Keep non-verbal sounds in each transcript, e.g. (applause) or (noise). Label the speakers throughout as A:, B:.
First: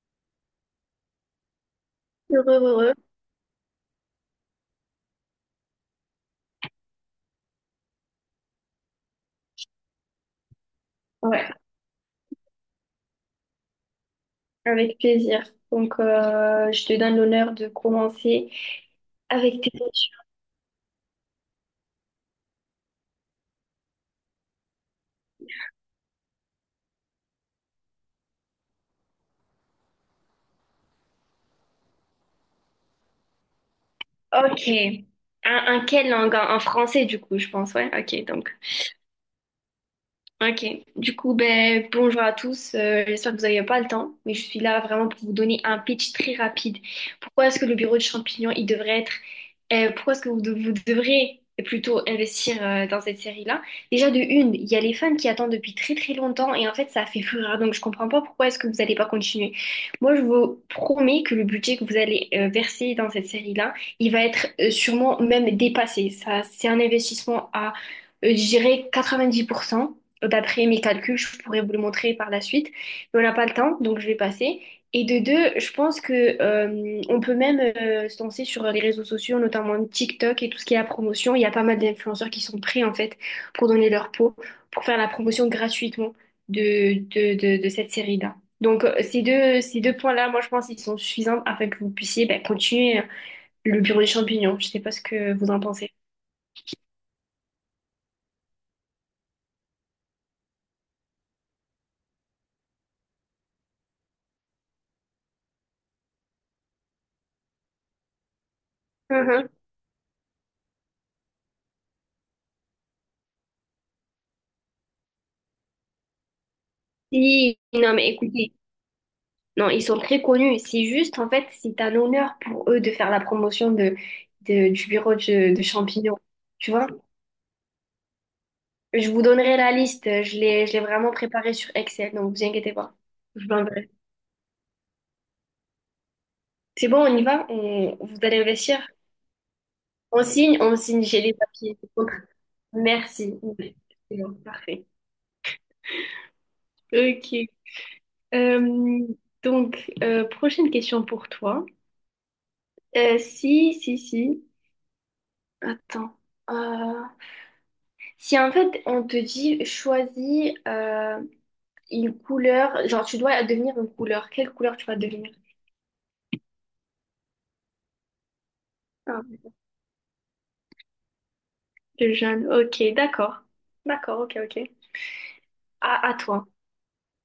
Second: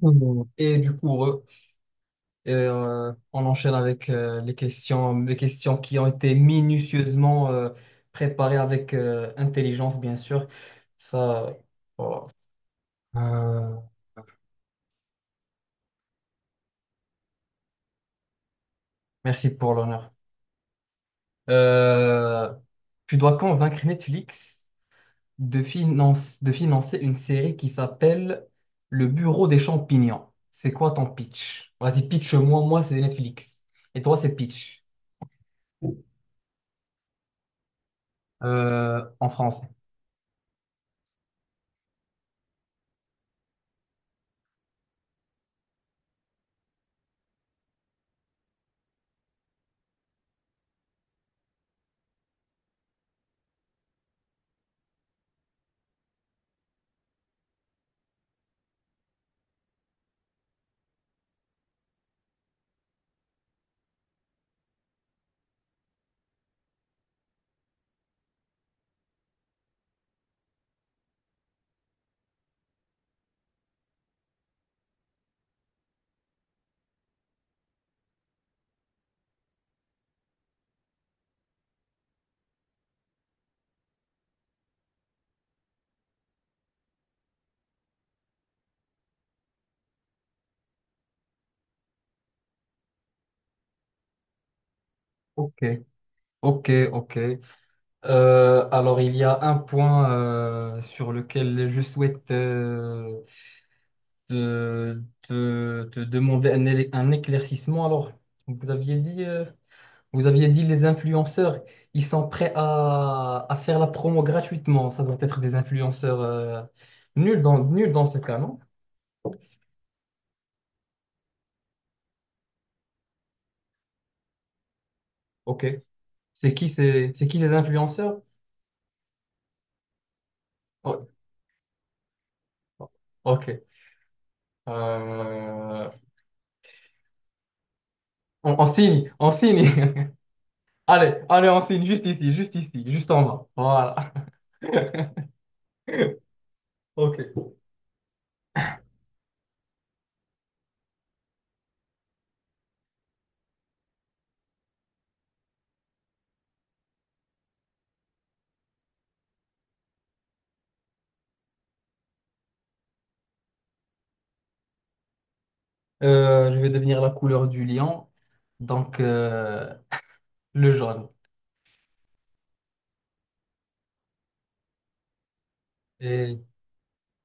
A: Mhm. Et du coup,
B: Heureux, heureux.
A: on enchaîne avec les questions qui ont été minutieusement préparées avec intelligence, bien sûr.
B: Ouais,
A: Ça, voilà. Euh,
B: avec plaisir. Donc, je te donne l'honneur de commencer
A: Merci
B: avec tes
A: pour l'honneur.
B: questions.
A: Euh, Tu dois convaincre Netflix de financer une série qui s'appelle Le Bureau des champignons. C'est quoi ton pitch? Vas-y, pitch-moi. Moi, c'est Netflix. Et toi, c'est
B: Ok.
A: pitch.
B: Un en quelle langue? En français, du coup, je pense. Ouais, ok. Donc,
A: En français.
B: ok, du coup, ben, bonjour à tous. J'espère que vous n'avez pas le temps, mais je suis là vraiment pour vous donner un pitch très rapide. Pourquoi est-ce que le bureau de champignons, il devrait être, pourquoi est-ce que vous devrez plutôt investir dans cette série-là? Déjà, de une, il y a les fans qui attendent depuis très très longtemps et en fait, ça fait fureur, donc je comprends pas pourquoi est-ce que vous n'allez pas continuer. Moi, je vous promets que le budget que vous allez verser dans cette série-là, il va être sûrement même dépassé. Ça, c'est un investissement à, je dirais, 90% d'après mes calculs, je pourrais vous le montrer par la suite, mais on n'a pas le temps, donc je vais passer. Et de deux, je pense que on peut même se lancer sur les réseaux sociaux, notamment TikTok et tout ce qui est la promotion. Il y a pas mal d'influenceurs qui sont prêts en fait pour donner leur peau, pour faire la promotion gratuitement de cette série-là. Donc, ces deux points-là, moi je pense qu'ils sont suffisants afin que vous puissiez ben, continuer le bureau des champignons. Je sais pas ce que vous en
A: Ok.
B: pensez.
A: Ok, ok. Alors, il y a un point sur lequel je souhaite te demander un éclaircissement. Alors, vous aviez dit, euh,
B: Mhm.
A: vous aviez dit les influenceurs, ils sont prêts à faire la promo gratuitement. Ça doit être des influenceurs
B: Si,
A: nuls
B: non
A: dans
B: mais
A: ce cas,
B: écoutez.
A: non?
B: Non, ils sont très connus. C'est juste, en fait, c'est un honneur pour eux de faire la promotion du bureau de
A: Ok.
B: champignons. Tu vois?
A: C'est qui ces influenceurs?
B: Je vous donnerai la liste. Je l'ai
A: Oh,
B: vraiment préparée sur Excel, donc vous inquiétez pas. Je
A: ok.
B: vous l'enverrai.
A: Euh,
B: C'est bon, on y va? On, vous allez
A: on
B: investir?
A: signe, on signe. (laughs)
B: On signe? On signe.
A: Allez,
B: J'ai les
A: allez, on
B: papiers.
A: signe juste ici, juste ici, juste en
B: Merci.
A: bas. Voilà.
B: C'est bon, parfait.
A: (laughs) Ok.
B: Ok. Euh, donc, prochaine question pour toi. Si, si, si. Attends. Euh, Si en fait on te dit choisis une couleur, genre tu dois devenir une couleur, quelle couleur tu vas devenir?
A: Je vais devenir la couleur du lion, donc
B: Ah,
A: le jaune.
B: le jaune. Ok, d'accord. D'accord, ok, ok. À
A: Et,
B: toi.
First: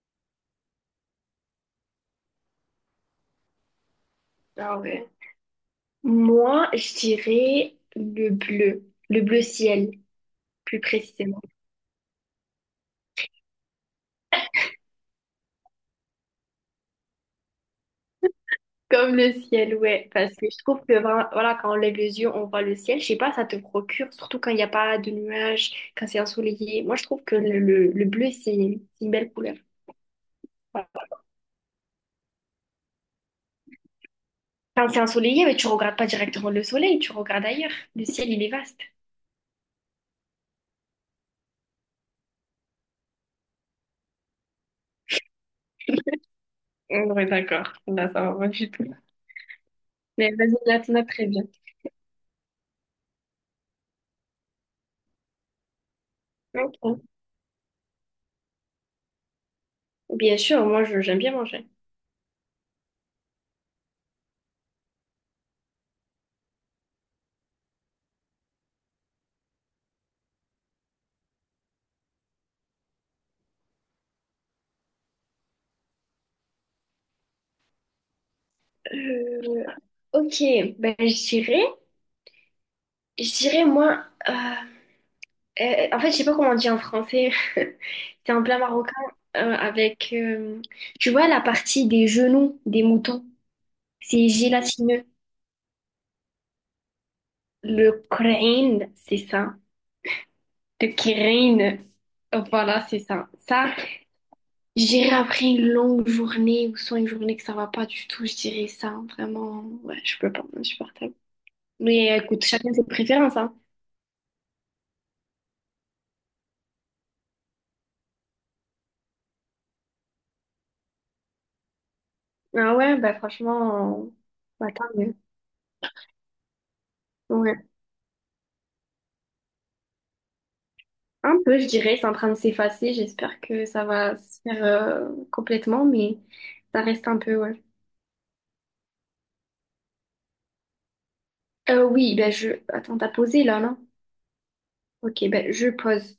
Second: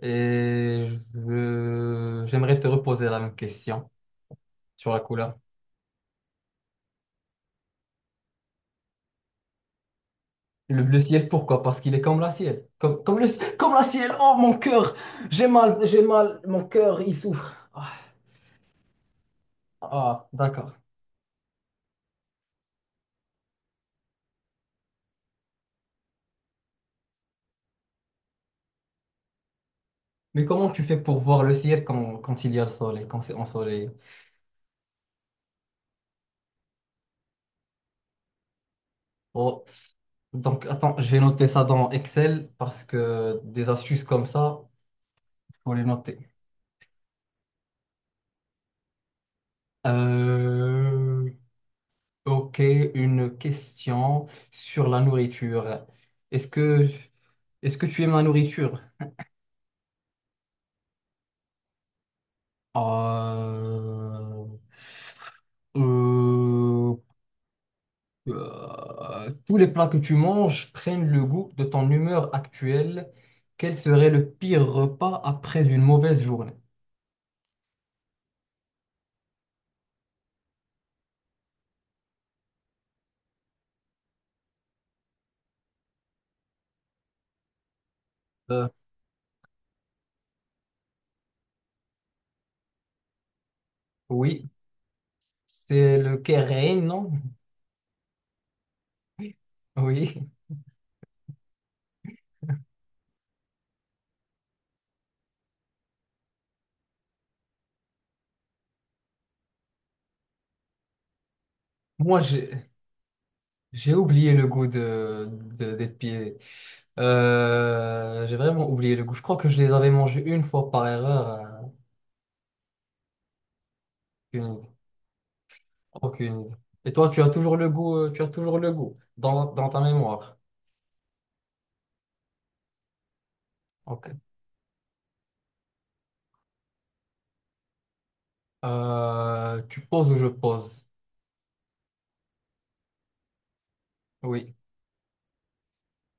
A: et j'aimerais te reposer la même question
B: Ah
A: sur la
B: ouais.
A: couleur.
B: Moi, je dirais le bleu ciel, plus
A: Le bleu ciel,
B: précisément.
A: pourquoi? Parce qu'il est comme la ciel. Comme la ciel. Oh, mon cœur! J'ai mal. Mon cœur, il souffre. Ah,
B: Comme le ciel, ouais.
A: ah,
B: Parce que je
A: d'accord.
B: trouve que voilà, quand on lève les yeux, on voit le ciel. Je sais pas, ça te procure, surtout quand il n'y a pas de nuages, quand c'est ensoleillé. Moi, je trouve que le bleu, c'est une belle couleur.
A: Mais comment tu fais
B: Voilà.
A: pour voir le ciel quand il y a le soleil, quand c'est ensoleillé?
B: Quand c'est ensoleillé, mais tu regardes pas directement le soleil, tu regardes ailleurs. Le ciel, il est vaste.
A: Oh. Donc, attends, je vais noter ça dans Excel parce que des astuces comme ça, il faut les noter.
B: Oui, d'accord. Là, ça va pas du tout. Mais vas-y, là, t'en as très
A: Euh,
B: bien.
A: ok, une question sur la nourriture. Est-ce que,
B: Ok.
A: est-ce que tu aimes la nourriture?
B: Bien sûr, moi, j'aime bien manger.
A: Euh, euh, Tous les plats que tu manges prennent le goût de ton humeur actuelle. Quel serait le pire repas après une mauvaise journée?
B: Euh, ok, ben, je dirais, moi, en fait, je sais pas comment on dit en français. (laughs) C'est un plat
A: Euh,
B: marocain avec, tu vois, la partie des genoux des moutons. C'est
A: oui,
B: gélatineux.
A: c'est le kérén, non?
B: Le crâne, c'est ça.
A: (laughs) Oui.
B: Le crâne, voilà, c'est ça. Ça, je dirais après une longue journée ou soit une journée que ça va pas du tout, je dirais ça. Vraiment, ouais, je peux pas, je suis partable. Mais
A: Moi,
B: écoute, chacun ses préférences, hein.
A: j'ai oublié le goût de, des pieds. J'ai vraiment oublié le goût. Je crois que je les avais mangés une fois par erreur.
B: Ah ouais, bah franchement,
A: Aucune idée.
B: bah tant mieux.
A: Aucune idée. Et toi, tu as toujours
B: Ouais.
A: le goût, tu as toujours le goût dans, dans ta mémoire.
B: Un peu, je dirais, c'est en train de s'effacer. J'espère que ça
A: Ok.
B: va se faire complètement, mais ça reste un peu, ouais.
A: Tu poses ou je pose?
B: Oui, bah je... Attends, t'as posé là, non?
A: Oui.
B: Ok, ben je pose.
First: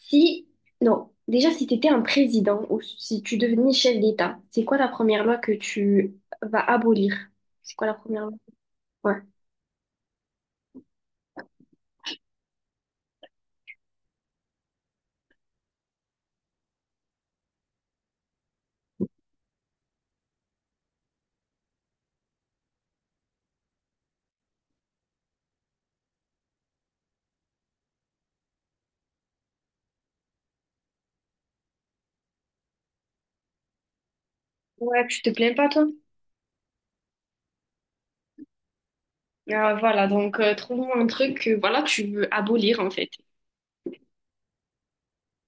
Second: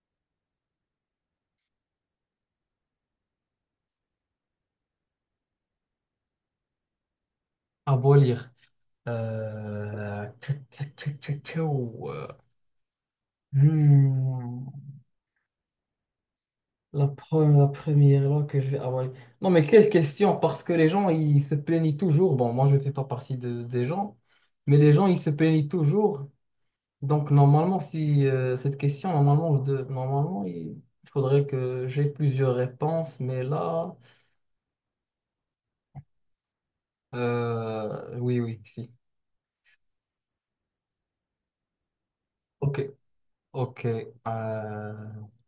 B: Si, non, déjà si tu étais un président ou si tu devenais chef d'État, c'est quoi la première loi que tu vas abolir? C'est quoi la première loi?
A: Abolir.
B: Ouais.
A: Tic, tic, tic, tic, tic, ou, hmm. La première là que je vais avaler. Non, mais quelle question, parce que les gens, ils se plaignent toujours. Bon, moi, je ne fais pas partie des gens, mais les gens, ils se plaignent toujours. Donc, normalement, si cette question, normalement, normalement, il faudrait que j'ai plusieurs réponses, mais là,
B: Ouais, tu te plains pas, toi?
A: oui, oui, si.
B: Ah, voilà, donc trouve-moi un truc que, voilà, que tu veux
A: Ok,
B: abolir en fait.
A: ok.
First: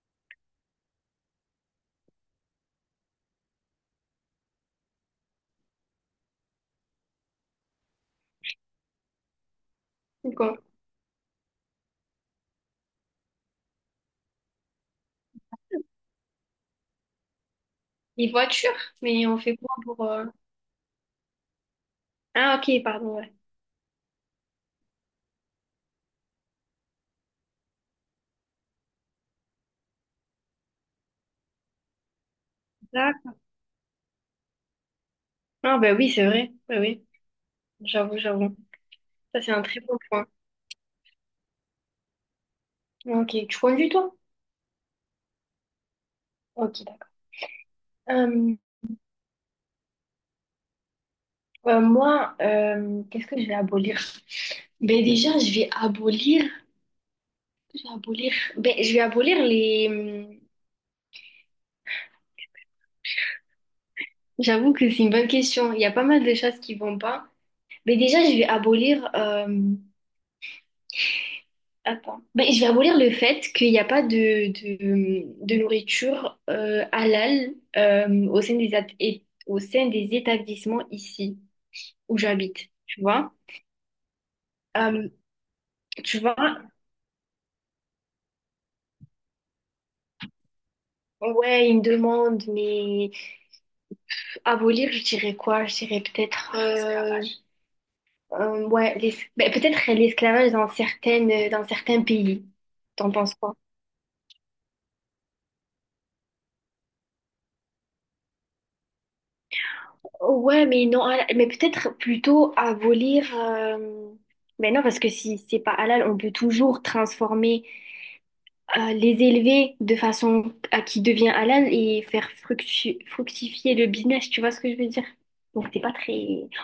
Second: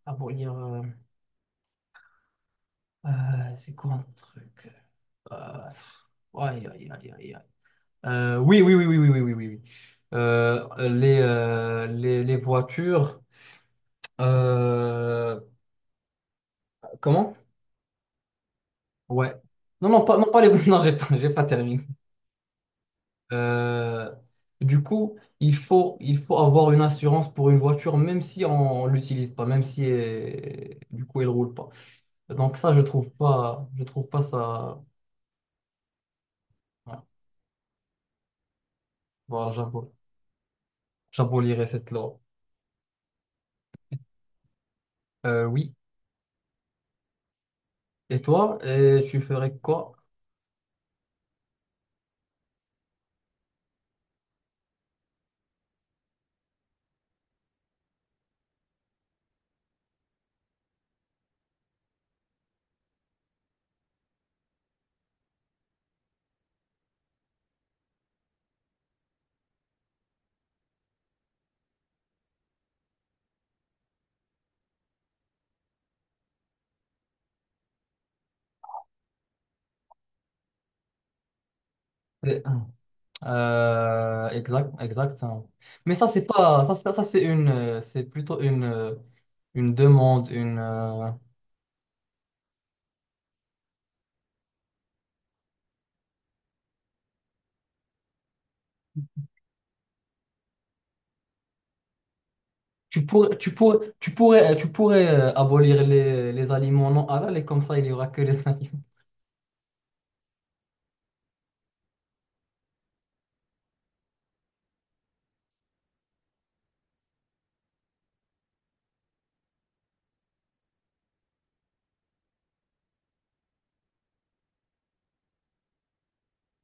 A: Ah bon, c'est quoi un truc? Euh, pff, aïe, aïe, aïe, aïe, aïe. Oui, oui, oui, oui, oui, oui, oui, oui, oui.
B: C'est quoi?
A: Les voitures. euh, Comment?
B: Les voitures? Mais
A: Ouais.
B: on fait quoi
A: Non,
B: pour...
A: non, pas les. (laughs) Non, j'ai pas terminé.
B: ah ok, pardon, ouais.
A: Euh, du coup, il faut avoir une assurance pour une voiture, même si on l'utilise pas, même si elle- du coup elle roule pas. Donc ça,
B: Là-
A: je trouve pas ça.
B: ah ben oui, c'est vrai. Oui,
A: Ouais.
B: oui, j'avoue. Ça,
A: Voilà,
B: c'est un très bon point.
A: j'abolirai cette loi.
B: Ok, tu conduis toi?
A: Oui.
B: Ok, d'accord.
A: Et toi, et tu ferais quoi?
B: Moi, qu'est-ce que je vais abolir? Ben déjà, je vais abolir. Je vais abolir. Ben, je vais abolir les. Hmm, j'avoue que c'est une bonne question. Il y a pas mal de choses qui vont pas. Ben déjà, je vais abolir. Attends. Ben, je vais abolir le fait qu'il n'y a pas de nourriture halal au sein des établissements ici où j'habite. Tu vois? Euh,
A: Exactement. Mais ça,
B: tu vois?
A: ça, c'est c'est plutôt une demande, une.
B: Ouais, ils me demandent, mais. Abolir, je dirais quoi? Je dirais peut-être l'esclavage. Ben, peut-être l'esclavage dans certaines dans certains pays. T'en penses quoi?
A: Tu pourrais abolir les aliments non halal et comme ça, il y aura que les (laughs) aliments.
B: Ouais, mais non, halal- mais peut-être plutôt abolir. Mais non, parce que si c'est pas halal, on peut toujours transformer, les élever de façon à qui devient halal et faire fructifier le business. Tu vois ce que je veux dire? Donc c'est pas très.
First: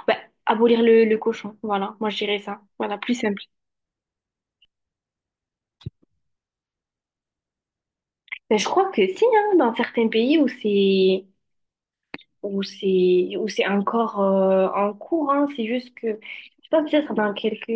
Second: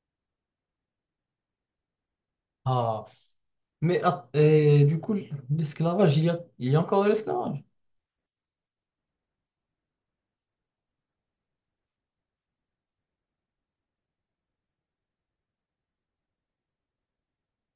B: Ouais, abolir le cochon. Voilà, moi je dirais ça. Voilà,
A: Ah,
B: plus simple.
A: mais ah, et du coup, l'esclavage, il y a encore de l'esclavage.
B: Ben, je crois que si, hein, dans certains pays où c'est encore en cours, hein, c'est juste que je sais pas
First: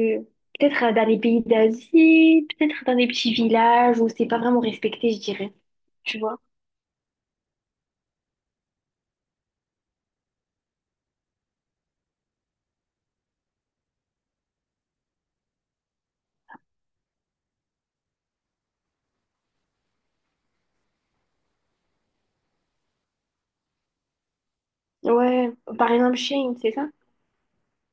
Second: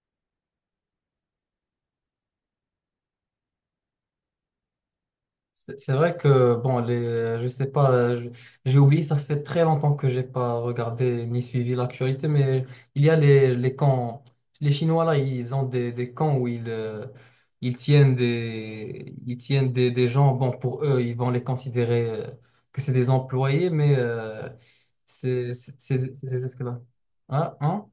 B: peut-être dans les pays d'Asie, peut-être dans des petits villages où c'est pas vraiment respecté, je dirais.
A: C'est vrai
B: Tu vois?
A: que, bon, les, je sais pas, je- j'ai oublié, ça fait très longtemps que j'ai pas regardé ni suivi l'actualité, mais il y a les camps, les Chinois là, ils ont des camps où ils, ils tiennent des gens, bon, pour eux, ils vont les considérer que c'est des employés, mais
B: Ouais,
A: c'est
B: par exemple
A: c'est des
B: Chine, c'est
A: esclaves.
B: ça?
A: Ah, hein?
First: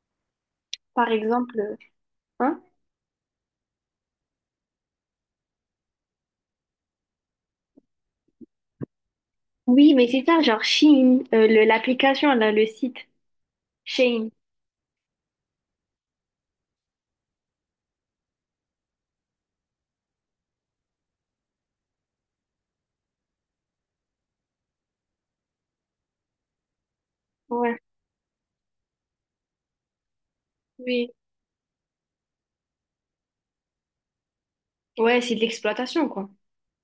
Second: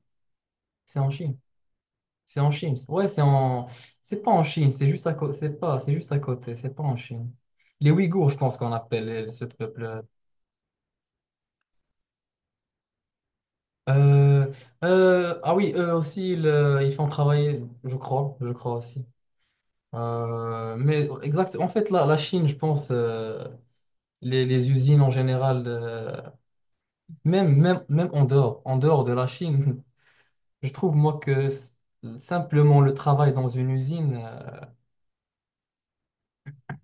A: C'est
B: Par
A: en Chine.
B: exemple,
A: C'est en
B: hein?
A: Chine. Ouais, c'est en. C'est pas en Chine, c'est juste à côté. C'est pas, c'est juste à côté, c'est pas en Chine. Les Ouïghours, je pense qu'on appelle ce
B: Oui,
A: peuple.
B: mais c'est ça, genre Chine, l'application là, le site Chine.
A: Euh, ah oui, eux aussi, ils font travailler, je crois aussi. Mais exact, en fait, la Chine, je pense, les usines en général,
B: Ouais,
A: même en dehors de la Chine, (laughs) je trouve,
B: oui.
A: moi, que simplement le travail dans une usine,
B: Ouais, c'est de l'exploitation quoi.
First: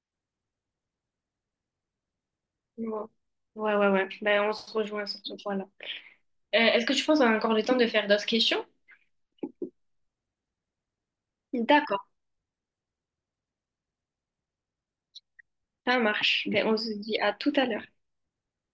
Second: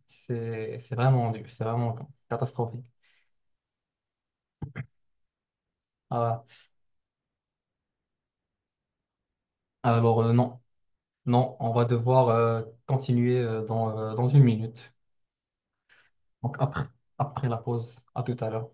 A: c'est vraiment dur, c'est vraiment catastrophique.
B: Ouais, ouais, ouais. Ben, on se rejoint sur ce point-là.
A: Ah ouais.
B: Est-ce que tu penses qu'on a encore le temps de faire d'autres questions?
A: Alors, non, non, on va
B: D'accord,
A: devoir continuer dans une minute.
B: ça marche.
A: Donc,
B: Ben, on
A: après,
B: se dit à
A: après
B: tout
A: la
B: à l'heure.
A: pause, à tout à l'heure.